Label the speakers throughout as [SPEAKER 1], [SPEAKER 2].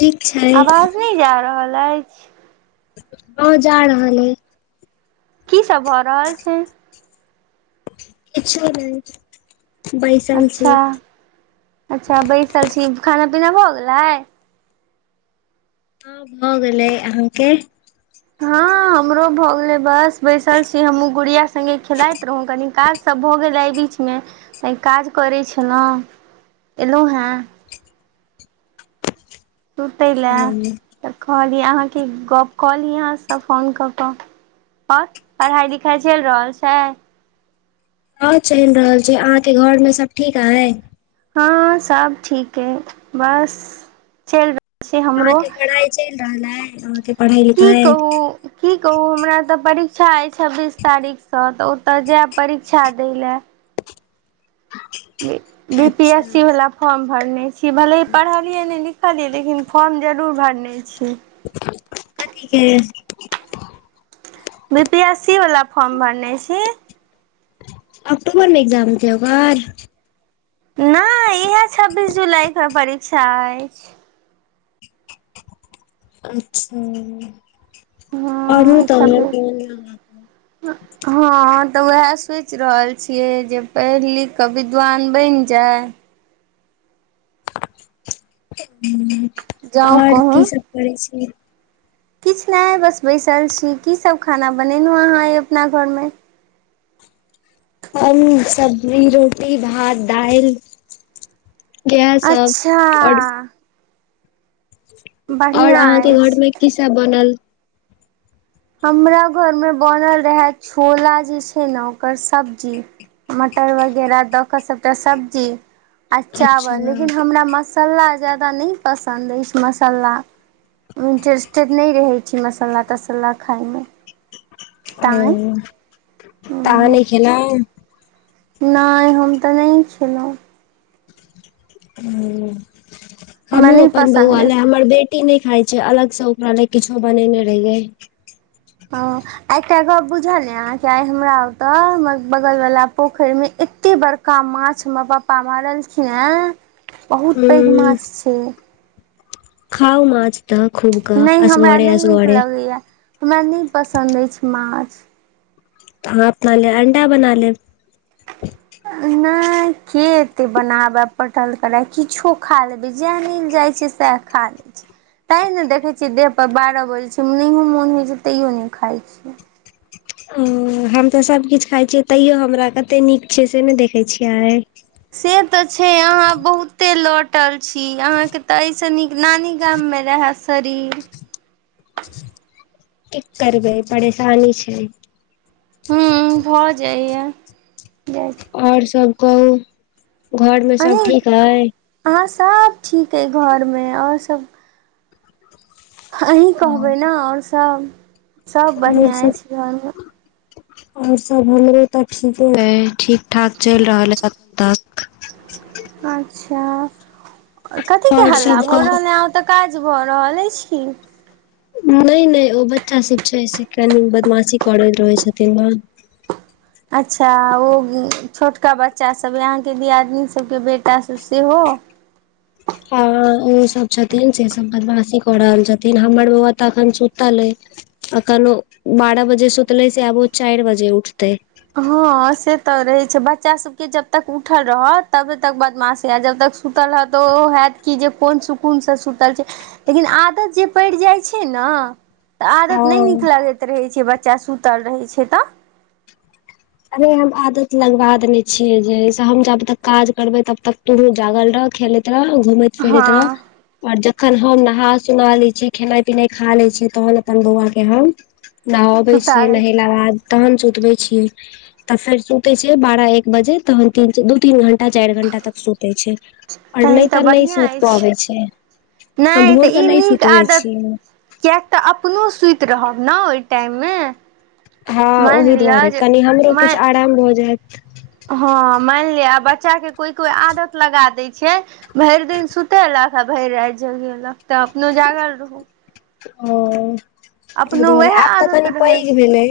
[SPEAKER 1] ठीक छय
[SPEAKER 2] नय जा रहल अछि
[SPEAKER 1] हँ जा रहल रहल अइछ
[SPEAKER 2] की सब भऽ रहल छय
[SPEAKER 1] कुछो नहि बैसल छी
[SPEAKER 2] अच्छा अच्छा बैसल छी खाना पीना भऽ गेलइ
[SPEAKER 1] हँ भऽ गेलै अहाँके
[SPEAKER 2] हँ हमरो भऽ गेलइ बस बैसल छी हमहुँ गुड़िया संगे खेलाइत रहौं कनी काज सब भऽ गेल अइ बीच मे काज करै छलौं एलौं हेँ सुतैला तऽ कहलियै अहाँकेँ गप्प कऽ ली अहाँसँ फोन कऽ कऽ ओर पढ़ाई लिखाई चलि रहल छै
[SPEAKER 1] हं चलि रहल छय अहाँके घरमें सब ठीक है
[SPEAKER 2] हँ सब ठीके है चएल
[SPEAKER 1] अहा के पढ़ाई चइल रहल है अहं के पढ़ाई लिख
[SPEAKER 2] की कहू की कहू हमरा तऽ परीक्षा अछि छब्बीस तारीखसँ तऽ ओतय जायब परीक्षा दइ लए बी पी एस
[SPEAKER 1] अच्छा
[SPEAKER 2] सी वला फॉर्म भरने छी भले पढ़ाई पढ़लियै नहि लिखलियै लेकिन फॉर्म जरूर भरने छीयइ
[SPEAKER 1] कथी के
[SPEAKER 2] बी पी एस सी वाला फॉर्म भरने छी
[SPEAKER 1] अक्टोबर में एग्जाम छै ओकर
[SPEAKER 2] नहि इहे छब्बीस जुलाई कऽ परीक्षा अछि
[SPEAKER 1] अच्छा आओरो तऽ [unintelligible]
[SPEAKER 2] हं हँ तऽ उएह सोचि रहल छियै जे पढ़ि लिख कऽ विद्वान बैन जाय
[SPEAKER 1] ओर की सब
[SPEAKER 2] जाउ
[SPEAKER 1] करै छी
[SPEAKER 2] किछ नहि बस बैसल छी की सब खाना बनेलहुँ अहाँ एहि अपना घरमे
[SPEAKER 1] प [unintelligible] सब्जी रोटी भात दालि इएह सब
[SPEAKER 2] अच्छा
[SPEAKER 1] ओर और
[SPEAKER 2] बढ़िआँ
[SPEAKER 1] अहाँके घर
[SPEAKER 2] अछि
[SPEAKER 1] में की सब बनल
[SPEAKER 2] हमरा घर में बनल रहय छोला जे छै ने ओकर सब्जी मटर वगैरह दऽ कऽ सबटा सब्जी आ चावल
[SPEAKER 1] अच्छा
[SPEAKER 2] लेकिन हमरा मसाला ज्यादा नइ पसन्द अछि मसाला इंटरेस्टेड नहि रहै छी मसाला तसाला खायमे
[SPEAKER 1] ओ
[SPEAKER 2] तैँ
[SPEAKER 1] तऽ अहाँ नहि खेलौं
[SPEAKER 2] नइ हम तऽ नहि छलहुँ
[SPEAKER 1] हूंम्म
[SPEAKER 2] हमरा
[SPEAKER 1] हमहुँ
[SPEAKER 2] नहि
[SPEAKER 1] अपन
[SPEAKER 2] पसन्द अछि
[SPEAKER 1] बौआले हमर बेट कु नहि खाय छै अलग से ओकरा नहि किछो बनेनै रहिये
[SPEAKER 2] हं आ क गप बुझल अहाँ के आ हमरा ओते हमर बगल वालला पोखरि में एते बड़का पका माछ हमर पापा मारलखिन हे बहुत पैघ माछ
[SPEAKER 1] हूँ
[SPEAKER 2] छय
[SPEAKER 1] खाउ माछ तऽ खूब कऽ
[SPEAKER 2] नहि हमरा
[SPEAKER 1] असगड़े
[SPEAKER 2] नहि नीक
[SPEAKER 1] असगड़े
[SPEAKER 2] लगैया हमरा नहि पसन्द अइछ माछ
[SPEAKER 1] आ अपना लय अंडा बना लेब
[SPEAKER 2] [inaudible] के एते बनावे पटल करे किछो खा लेबे जह मिल जाय छै सएह खा ले छै तैं ने देखैत छियै देह पर बारह बजैत छै नहियो मोन होइत छै तैयो नहि खाइत छियै
[SPEAKER 1] ओ हम तऽ सब किछु खाइ छियै तैयो हमरा कते नीक छै से नाए देखैत छियै
[SPEAKER 2] से तऽ छै अहाँ बहुते लौटल छी अहाँके तऽ एहिसँ नीक नानी गाममे रहै शरीर
[SPEAKER 1] की करबै परेशानी छै
[SPEAKER 2] हूँ भऽ जाइये बस
[SPEAKER 1] और सब कहू घर मे सब ठीक अय
[SPEAKER 2] हाँ सब ठीक अइ घरमे आओर सभ अहीं कहबै ने और सब सब
[SPEAKER 1] आओर
[SPEAKER 2] बढ़िआँ अछि घरमे
[SPEAKER 1] [unintelligible] है ठीक ठाक चलि रहल [unintelligible]
[SPEAKER 2] अच्छ कथी कि
[SPEAKER 1] आओर
[SPEAKER 2] हल्ला
[SPEAKER 1] सब
[SPEAKER 2] भर
[SPEAKER 1] कहू
[SPEAKER 2] रहल तऽ काज भऽ रहल अछि
[SPEAKER 1] नहि नहि ओ बच्चा सब छै से कनि बदमाशी करैत रहै छथिन
[SPEAKER 2] अच्छा ओ छोटका बच्चा सभ अहाँके दियादनी सबके बेटा सभ सेहो
[SPEAKER 1] [inaudible] ओ सब छथिन से सब बदमाशी कऽ रहल छथिन हमर बौआ तऽ अखन सुतल अइ अखन ओ बारह बजे सुतले से आब वो चार बजे उठतै
[SPEAKER 2] हँ से तऽ रहे छै बच्चा सबके जबतक उठल रहत तब तक बदमाशी आ जब तक सुतल रहत तऽ ओ होयैत कि जे कोन सुकूनसँ सुतल छै लेकिन आदत जे पड़ि जाइत छै न तऽ आदत नहि
[SPEAKER 1] हँ
[SPEAKER 2] नीक लगैत रहै छै बच्चा सुतल रहै छै तऽ
[SPEAKER 1] अरे हम आदत लगबा देने छियै जइ सऽ हम जब तक काज करबे तब तक तूहूं जागल रह खेले घूमैत फिरैत
[SPEAKER 2] हँ
[SPEAKER 1] रहब और जखन हम नहा सुना ले छियै खेनाइ पिनाइ खा ले छियै तहन अपन बौआ के हम नहाबे
[SPEAKER 2] सुता
[SPEAKER 1] छीयै
[SPEAKER 2] दै छै
[SPEAKER 1] नहेला के बाद तहन सुतबे छीयै तऽ फेर सुते छै बारह एक बजे तहन दू तीन घंटा चार घण्टा तक सुते छै और
[SPEAKER 2] तहन
[SPEAKER 1] नहि तऽ नहि
[SPEAKER 2] बढ़िआँ
[SPEAKER 1] सुइत पाबै
[SPEAKER 2] अछि
[SPEAKER 1] छै हम
[SPEAKER 2] नहि तऽ
[SPEAKER 1] भोरके
[SPEAKER 2] ई
[SPEAKER 1] नाए
[SPEAKER 2] नीक
[SPEAKER 1] सुतबै
[SPEAKER 2] आदत
[SPEAKER 1] छी
[SPEAKER 2] किएक तऽ अपनो सुति रहब ने ओहि टाइम मे
[SPEAKER 1] हँ ओहि दुआरे कनि हमते किछ
[SPEAKER 2] मानि
[SPEAKER 1] आराम भऽ जायत
[SPEAKER 2] हँ मानि लिअ आ बच्चा के कोई कोई आदत लगा दै छै भरि दिन सुतेलक भैर राइत जगेलक तऽ अपनो जागल रहू
[SPEAKER 1] ओ तैए
[SPEAKER 2] अपनो
[SPEAKER 1] दुआरे
[SPEAKER 2] उएह
[SPEAKER 1] आब तऽ
[SPEAKER 2] आदत
[SPEAKER 1] कनि
[SPEAKER 2] रहै
[SPEAKER 1] पैघ
[SPEAKER 2] छै
[SPEAKER 1] भेलै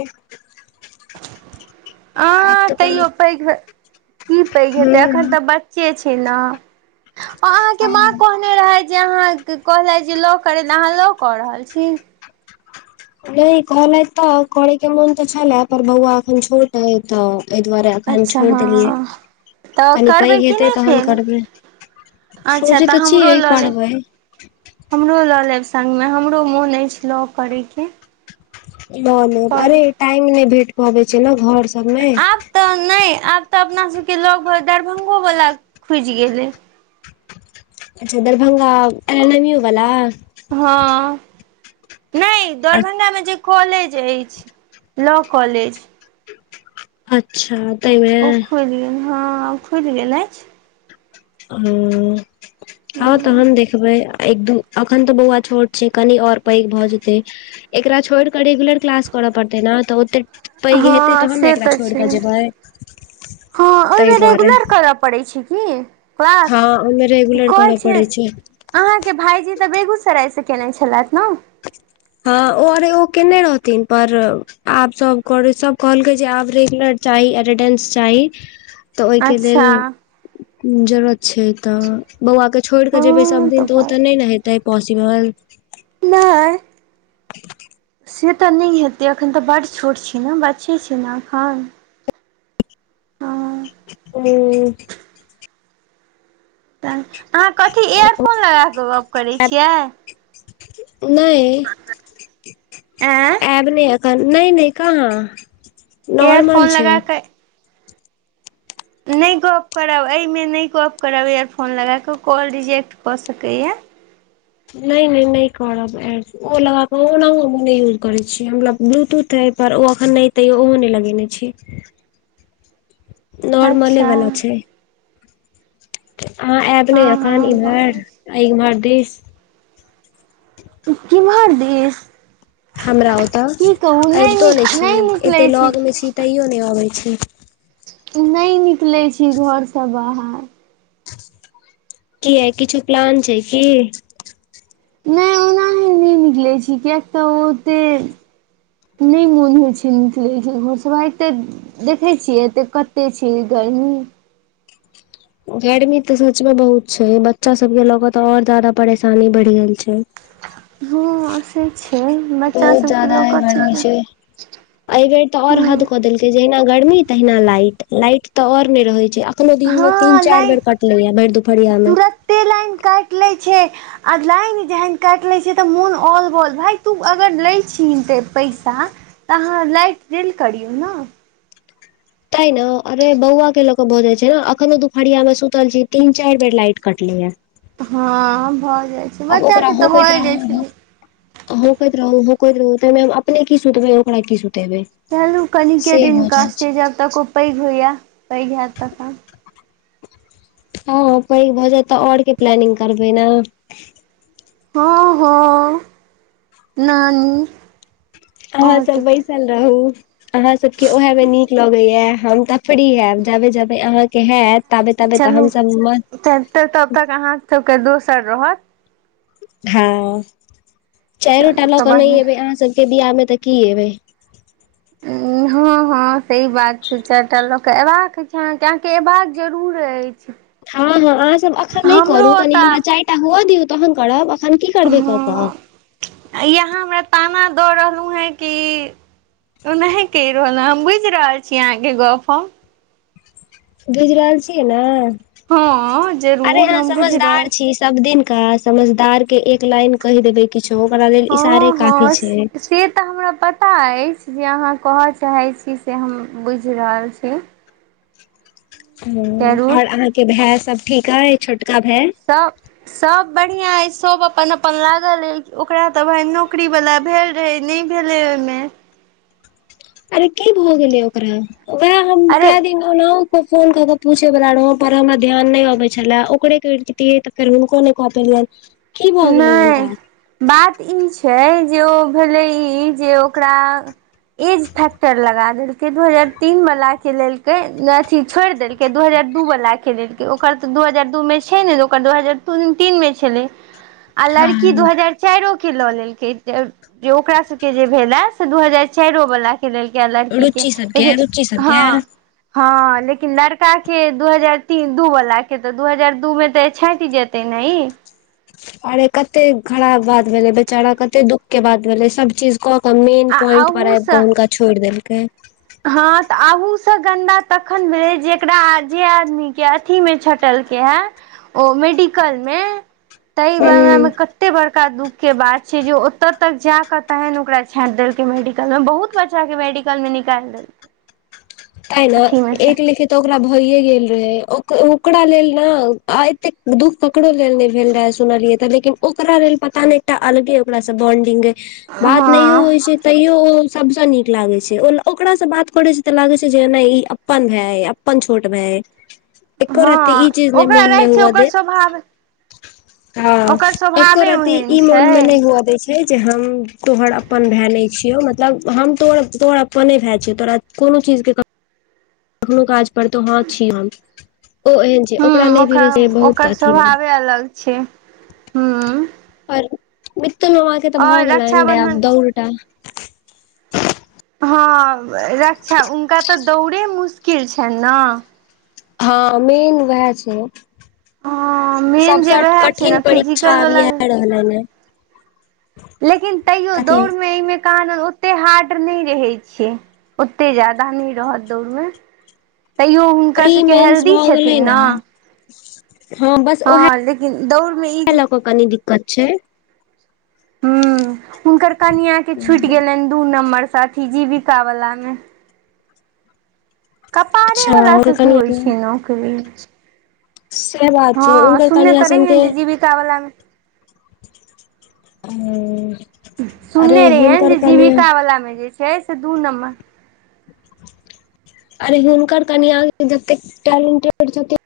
[SPEAKER 1] आब
[SPEAKER 2] आं
[SPEAKER 1] तऽ
[SPEAKER 2] तैयो
[SPEAKER 1] कनि
[SPEAKER 2] पैघ की पैघ
[SPEAKER 1] हूं
[SPEAKER 2] हेतै एखन तऽ बच [unintelligible] अहाँके माँ कह कहने रहैथ जे अहाँके कहलथि जे लॉ करे अहाँ लॉ कऽ रहल छी
[SPEAKER 1] नहि कहलैथ तऽ करै के मोन तऽ छलै पर बौआ अखन छोट है तऽ एहि दुआरे एखन
[SPEAKER 2] अच्छा
[SPEAKER 1] छोड़ देलियै
[SPEAKER 2] हँ तऽ
[SPEAKER 1] कनी पैघ
[SPEAKER 2] करबै कि
[SPEAKER 1] हेतै
[SPEAKER 2] नहि
[SPEAKER 1] तखन
[SPEAKER 2] फेर
[SPEAKER 1] करबै
[SPEAKER 2] अच्छा
[SPEAKER 1] सोचै तऽ
[SPEAKER 2] हमरो
[SPEAKER 1] छियै
[SPEAKER 2] लऽ लेब
[SPEAKER 1] करबै
[SPEAKER 2] हमरो लऽ लेब संग गमे हमरो मोन अछि लॉ करयके
[SPEAKER 1] ल लेब अरे टाइम नहि भेट पाबै छै ने घर सबमे
[SPEAKER 2] आब तऽ नाऐ आब तऽ अपना सबके लगभग दरभंगो वला खुजि गेलै
[SPEAKER 1] अच्छ दरभंगा एलनमयू बला
[SPEAKER 2] हँ नहि दरभंगा जे कॉलेज अछि लॉ कॉलेज
[SPEAKER 1] अच्छ
[SPEAKER 2] ओ खुल गेल हँ खुलि गेल अछि
[SPEAKER 1] ह [unintelligible] तहन देखबै एक दू अखन तऽ बौआ छोट छै कनि और पैघ भऽ जेतै एकरा छोड़ि कऽ रेगुलर क्लास करऽ पड़तै ने तऽ ओतेक पैघ हेतै
[SPEAKER 2] हँ
[SPEAKER 1] तऽ हम
[SPEAKER 2] से
[SPEAKER 1] ने एकरा छोड़ि
[SPEAKER 2] छै
[SPEAKER 1] कऽ जेबै
[SPEAKER 2] हँ
[SPEAKER 1] ताहि
[SPEAKER 2] ओहिमे
[SPEAKER 1] दुआरे
[SPEAKER 2] रेगुलर करय पड़ैत छै की क्लास
[SPEAKER 1] हँ ओहिमे रेगुलर
[SPEAKER 2] कहै
[SPEAKER 1] करऽ
[SPEAKER 2] छै।
[SPEAKER 1] पड़ै
[SPEAKER 2] अहाँक भायजी तऽ बेगूसराय सँ केने छलथि न
[SPEAKER 1] हँ ओरे-ओ केने रहथिन पर आब सभ कऽ सभ कहलकै जे आब रेगुलर चाहि अटेंडेंस चाहि तऽ ओके लेल
[SPEAKER 2] अच्छा
[SPEAKER 1] जरूरत छै तऽ बौआके छोड़ि कऽ जेबै
[SPEAKER 2] हँ
[SPEAKER 1] सभ दिन, तऽ ओ
[SPEAKER 2] भाय
[SPEAKER 1] तऽ नहि न हेतै, पोसिबल
[SPEAKER 2] नहि से तऽ नहि हेतै एखन तऽ बड छोट छै ने बच्चे छै न एखन हँ
[SPEAKER 1] [inaudible]
[SPEAKER 2] तहन अहाँ कथी एयरफोन लग‌ए कऽ गप्प करै छियै
[SPEAKER 1] नहि
[SPEAKER 2] आँय
[SPEAKER 1] आब नहि, एखन नहि नहि, कहां नॉर्मल
[SPEAKER 2] इयरफोन
[SPEAKER 1] छै।
[SPEAKER 2] लगा कऽ नहि गप करब एहिमे नहि गप करब इयरफोन लगा कऽ कॉल रिजेक्ट कऽ सकैए
[SPEAKER 1] नहि नहि नहि करब ए ओ लगाक ओना हम नहि यूज करै छी हमरा ब्लूटूथ एप पर ओ अखन नहि तैयो ओहो नहि लगेने छी नॉर्मले
[SPEAKER 2] अच्छा
[SPEAKER 1] वाला छै अहाँ आयब ने
[SPEAKER 2] हँ
[SPEAKER 1] एखन,
[SPEAKER 2] हँ भऽ गेल छै।
[SPEAKER 1] इम्हर-इम्हर दिस
[SPEAKER 2] किमहर दिस
[SPEAKER 1] हमरा ओतऽ
[SPEAKER 2] की कहू
[SPEAKER 1] अबितो
[SPEAKER 2] निक
[SPEAKER 1] नहि छी
[SPEAKER 2] निकलै
[SPEAKER 1] एते लग मे छी तैयो नहि अबै छी
[SPEAKER 2] नहि निकलै छी, घरसँ बाहर
[SPEAKER 1] कि य किछु प्लान छै की
[SPEAKER 2] नहि ओनाही नहि निकलै छी किएक तऽ ओते नहि मोन होय छै नीकलै छै घर उन्हैते देखैत छी, एते कते छै गर्मी
[SPEAKER 1] गर्मी तऽ सच मे बहुत छै बच्चा सब के लऽ क तऽ आओर जादा परेशानी बढ़ि गेल छै
[SPEAKER 2] हँ से छै बच्चा
[SPEAKER 1] बहुत
[SPEAKER 2] सभके
[SPEAKER 1] ज्यादा
[SPEAKER 2] ल
[SPEAKER 1] गर्मी
[SPEAKER 2] क
[SPEAKER 1] छै एहि बेर तऽ आउर हद कऽ देलकै जहिना गर्मी, तहिना लाइट लाइट तऽ आओर नहि रहै छै एखनहुँ दिनमे
[SPEAKER 2] हँ
[SPEAKER 1] तीन-चारि बेर कटलै अय भरि दुपहरियामे।
[SPEAKER 2] के लाइन काटि लै छै। आ लाइन जहन काटि लै छै, तऽ मोन औल बौल भाय, जहन तु लै छि पैसा तऽ अहाँ लाइट देल करियौ न
[SPEAKER 1] तै न अरे बौआके लऽ कऽ भऽ जाय छै न अखनो दुपहरियामे सुतल छी, तीन-चारि बेर लाइट कटलै हं
[SPEAKER 2] हँ भऽ जाय छै बच्चाके तऽ भए जाय छलै
[SPEAKER 1] होकैत रहू होकैत रहु ताहिमे हम अपने की सुतबै ओकरा की सुतेबै
[SPEAKER 2] छलहुँ कनिके
[SPEAKER 1] से
[SPEAKER 2] दिन
[SPEAKER 1] भऽ जाइ
[SPEAKER 2] कष्ट छै जब तक ओ पैघ होइए पैघ हयैत तखन
[SPEAKER 1] हँ हँ, पैघ भऽ जाए तऽआओर के प्लानिंग करबै न
[SPEAKER 2] हँ हँ नानी
[SPEAKER 1] अहाँ
[SPEAKER 2] और
[SPEAKER 1] सब
[SPEAKER 2] ककर
[SPEAKER 1] बैसल रहू अहाँ सबके उएहे मे नीक लगैया हम तऽ फ्री हयब, जाबे जाबे अहाँक हेत
[SPEAKER 2] चलू तब तक अहाँ सबके दोसर रहत
[SPEAKER 1] हँ चाइरो टा
[SPEAKER 2] चलू
[SPEAKER 1] लऽ
[SPEAKER 2] तऽ
[SPEAKER 1] क नहि
[SPEAKER 2] बढ़िआँ
[SPEAKER 1] एबै अहाँ सब के बिहामे तऽ की एबै
[SPEAKER 2] ह हँ हँ, सही बात छै। चारिटा लऽ कऽ अयबाक छै अहाँके अयबाक जरूर अछि।
[SPEAKER 1] हँ हँ, अहाँसभ एखन नहि
[SPEAKER 2] हमरो
[SPEAKER 1] करू। कनि हमरा
[SPEAKER 2] ओतऽ
[SPEAKER 1] चारिटा हुअ दियौ, तहन करब। एखन की करबै, कऽ क
[SPEAKER 2] यहाँ हमरा ताना दऽ रहलहुँ हेँ कि ओना कऽ रहल न हम बुझि रहल छी अहाँक गप।
[SPEAKER 1] बुझि रहल छियै ने
[SPEAKER 2] हँ
[SPEAKER 1] अरे
[SPEAKER 2] जरूर
[SPEAKER 1] अहाँ
[SPEAKER 2] हम बुझि रहल
[SPEAKER 1] समझदार छी सब दिन समझदार लेल एक लाइन कहि देब, किछु ओकरा लेल इशारो
[SPEAKER 2] हँ
[SPEAKER 1] काफी
[SPEAKER 2] हँ
[SPEAKER 1] छै।
[SPEAKER 2] से तऽ हमरा पता अछि जे अहाँ कहऽ चाहैत छी से हम ब बुइझ रहल छी जरूर
[SPEAKER 1] आ अहाँक भायसभ ठीक छथि? छोटका भाय सेहो ठीक छथि ने
[SPEAKER 2] तऽ सभ बढ़िआ अछि, सभ अपन-अपनमे लागल अछि ओकरा तऽ भाय नौकरीवला भऽ गेल नीक भेलै ओहि में
[SPEAKER 1] अरे की भऽ गेलै ओकरा ओकरा हम
[SPEAKER 2] अरे
[SPEAKER 1] कय दिन ओना के फोन क के पूछे बला रह पर हमरा ध्यान नहि अबे छले ओकरे कह तियै तऽ फेर हूनको नै कपेलियैन
[SPEAKER 2] नइ बात ई छै जे ओ भेलै ई जे ओकरा एज फैक्टर लगा देल के दू हजार तीन वला के लेल के अथी छोड़ देल के दू हजार दू वलाके लेल ओकर तऽ दू हजार दू में छै नहि ओकर दू हजार तीनमे छलै आ लड़की दू
[SPEAKER 1] हँ
[SPEAKER 2] हजार चारो के लऽ लेलकइ जे ओकरा सब के जे भेल हा से दू हजार चारो वला लेलक लड़कीके
[SPEAKER 1] रुचि सबके
[SPEAKER 2] लेकिन
[SPEAKER 1] रुचि सबके
[SPEAKER 2] हँ हँ मुदा लड़काके दू हजार तीन वाला आ दू हजार दू वाला के तऽ दू हजार दू में छँटि जाएत। तऽ नहि
[SPEAKER 1] अरे, कते खराब बात भेलै। बेचारा, कते दुःखक बात भेलै सब चीज। मेन
[SPEAKER 2] आ
[SPEAKER 1] पॉइंट पर आइब कऽ
[SPEAKER 2] अहूसँ
[SPEAKER 1] हुनका छोड़ि देलकै।
[SPEAKER 2] हँ, तऽ अहाँसँ गन्दा तखन भेलइ, जेकरा जे आदमी अमे छटलके छै, ओ मेडिकलमे। ताहि
[SPEAKER 1] हूं
[SPEAKER 2] हिसाबे कतेक बड़का बात छइ दुखक बात छै जे ओतऽ तक जा कऽ तखन ओकरा मेडिकल में बहुत छाँटि देलकै। बच्चाके मेडिकल में निकालि देलतै।
[SPEAKER 1] तैंन एक लिखित ओकरा भयए गेल रहइ ओकरा लेल ने एते दुःख एकरो लेल नहि भेल रहै, सुनलियै। लेकिन ओकरा लेल पता नय, एकटा अलगे ओकरासँ बॉन्डिंग छल। बात नहियो
[SPEAKER 2] हँ
[SPEAKER 1] होइ छय तैयो ओ सबसँ नीक लागै छै ओ ओकासँ बात करै छै तऽ लागै छै जेने ई अपन-अपन भए, अपन-अपन छोट भय एको रत्ती ई
[SPEAKER 2] हँ
[SPEAKER 1] चीज
[SPEAKER 2] ओकरा
[SPEAKER 1] मोन में
[SPEAKER 2] रहै
[SPEAKER 1] नहि
[SPEAKER 2] छै
[SPEAKER 1] होइत
[SPEAKER 2] ओकर स्वभाव
[SPEAKER 1] अछि। हँ
[SPEAKER 2] ओकर स्वभावे
[SPEAKER 1] एकराति
[SPEAKER 2] ओहन
[SPEAKER 1] ई
[SPEAKER 2] छै
[SPEAKER 1] मन म हुआ दै छय जे हम तोहर अपन नहि छियौ, मतलब हम तोहरे अपन छियौ। तोरा कोनो चीजक चिन्ता करबाक जरूरत नइ अछि। अखनो काज पर तऽ हम छी, हम ओ छै
[SPEAKER 2] ह
[SPEAKER 1] ओकरा नहि भेलै
[SPEAKER 2] ओकर
[SPEAKER 1] से बहुत
[SPEAKER 2] ओकर
[SPEAKER 1] अथी भेलै
[SPEAKER 2] स्वभावे अलग छै हूँ
[SPEAKER 1] आर मितुल ममाा के तऽ
[SPEAKER 2] और
[SPEAKER 1] भऽ गेल
[SPEAKER 2] रक्षाबंधन
[SPEAKER 1] दौरटा
[SPEAKER 2] हँ रक्षा हुनका तऽ दौड़े मुश्किल छइन न
[SPEAKER 1] हँ मेन वएह छय
[SPEAKER 2] हँ मेन जे
[SPEAKER 1] सभसँ
[SPEAKER 2] वएह छै
[SPEAKER 1] कठिन
[SPEAKER 2] ने
[SPEAKER 1] परीक्षा
[SPEAKER 2] फिजिकल
[SPEAKER 1] आब
[SPEAKER 2] वला
[SPEAKER 1] ईएह रहलइ ह
[SPEAKER 2] लेकिन तैयो दौड़मे एहिमें कहान ओते हार्ड नय रहत। ओते जादा दौड़-धूप सेहो नहि रहत। तैयो हुनकर
[SPEAKER 1] प्री
[SPEAKER 2] सभ
[SPEAKER 1] मेन्स भऽ
[SPEAKER 2] स्वस्थ छइथ
[SPEAKER 1] गेलै
[SPEAKER 2] ने?
[SPEAKER 1] हँ बस ओएह
[SPEAKER 2] हँ लेकिन दौड़ में ई जे
[SPEAKER 1] लऽ कऽ कनी दिक्कत छय
[SPEAKER 2] हँ, हुनकर कनियाँके दू नम्बर सँ छूटि गेलनि जीविका वाला में।
[SPEAKER 1] अच्छा
[SPEAKER 2] कपारवला
[SPEAKER 1] हुनकर
[SPEAKER 2] सब की होइत
[SPEAKER 1] कनिया
[SPEAKER 2] छय? नौकरी?
[SPEAKER 1] से बात छै
[SPEAKER 2] हँ
[SPEAKER 1] हुनकर
[SPEAKER 2] सुनने
[SPEAKER 1] कनिया
[SPEAKER 2] तऽ रहिें जे जीविता वला में
[SPEAKER 1] हू
[SPEAKER 2] सुनने रहियैनि जे जीविका वलामे जे छै से दू नम्बर
[SPEAKER 1] अरे, हुनकर कनियाँ तऽ जतेक टैलेंटेड छथि।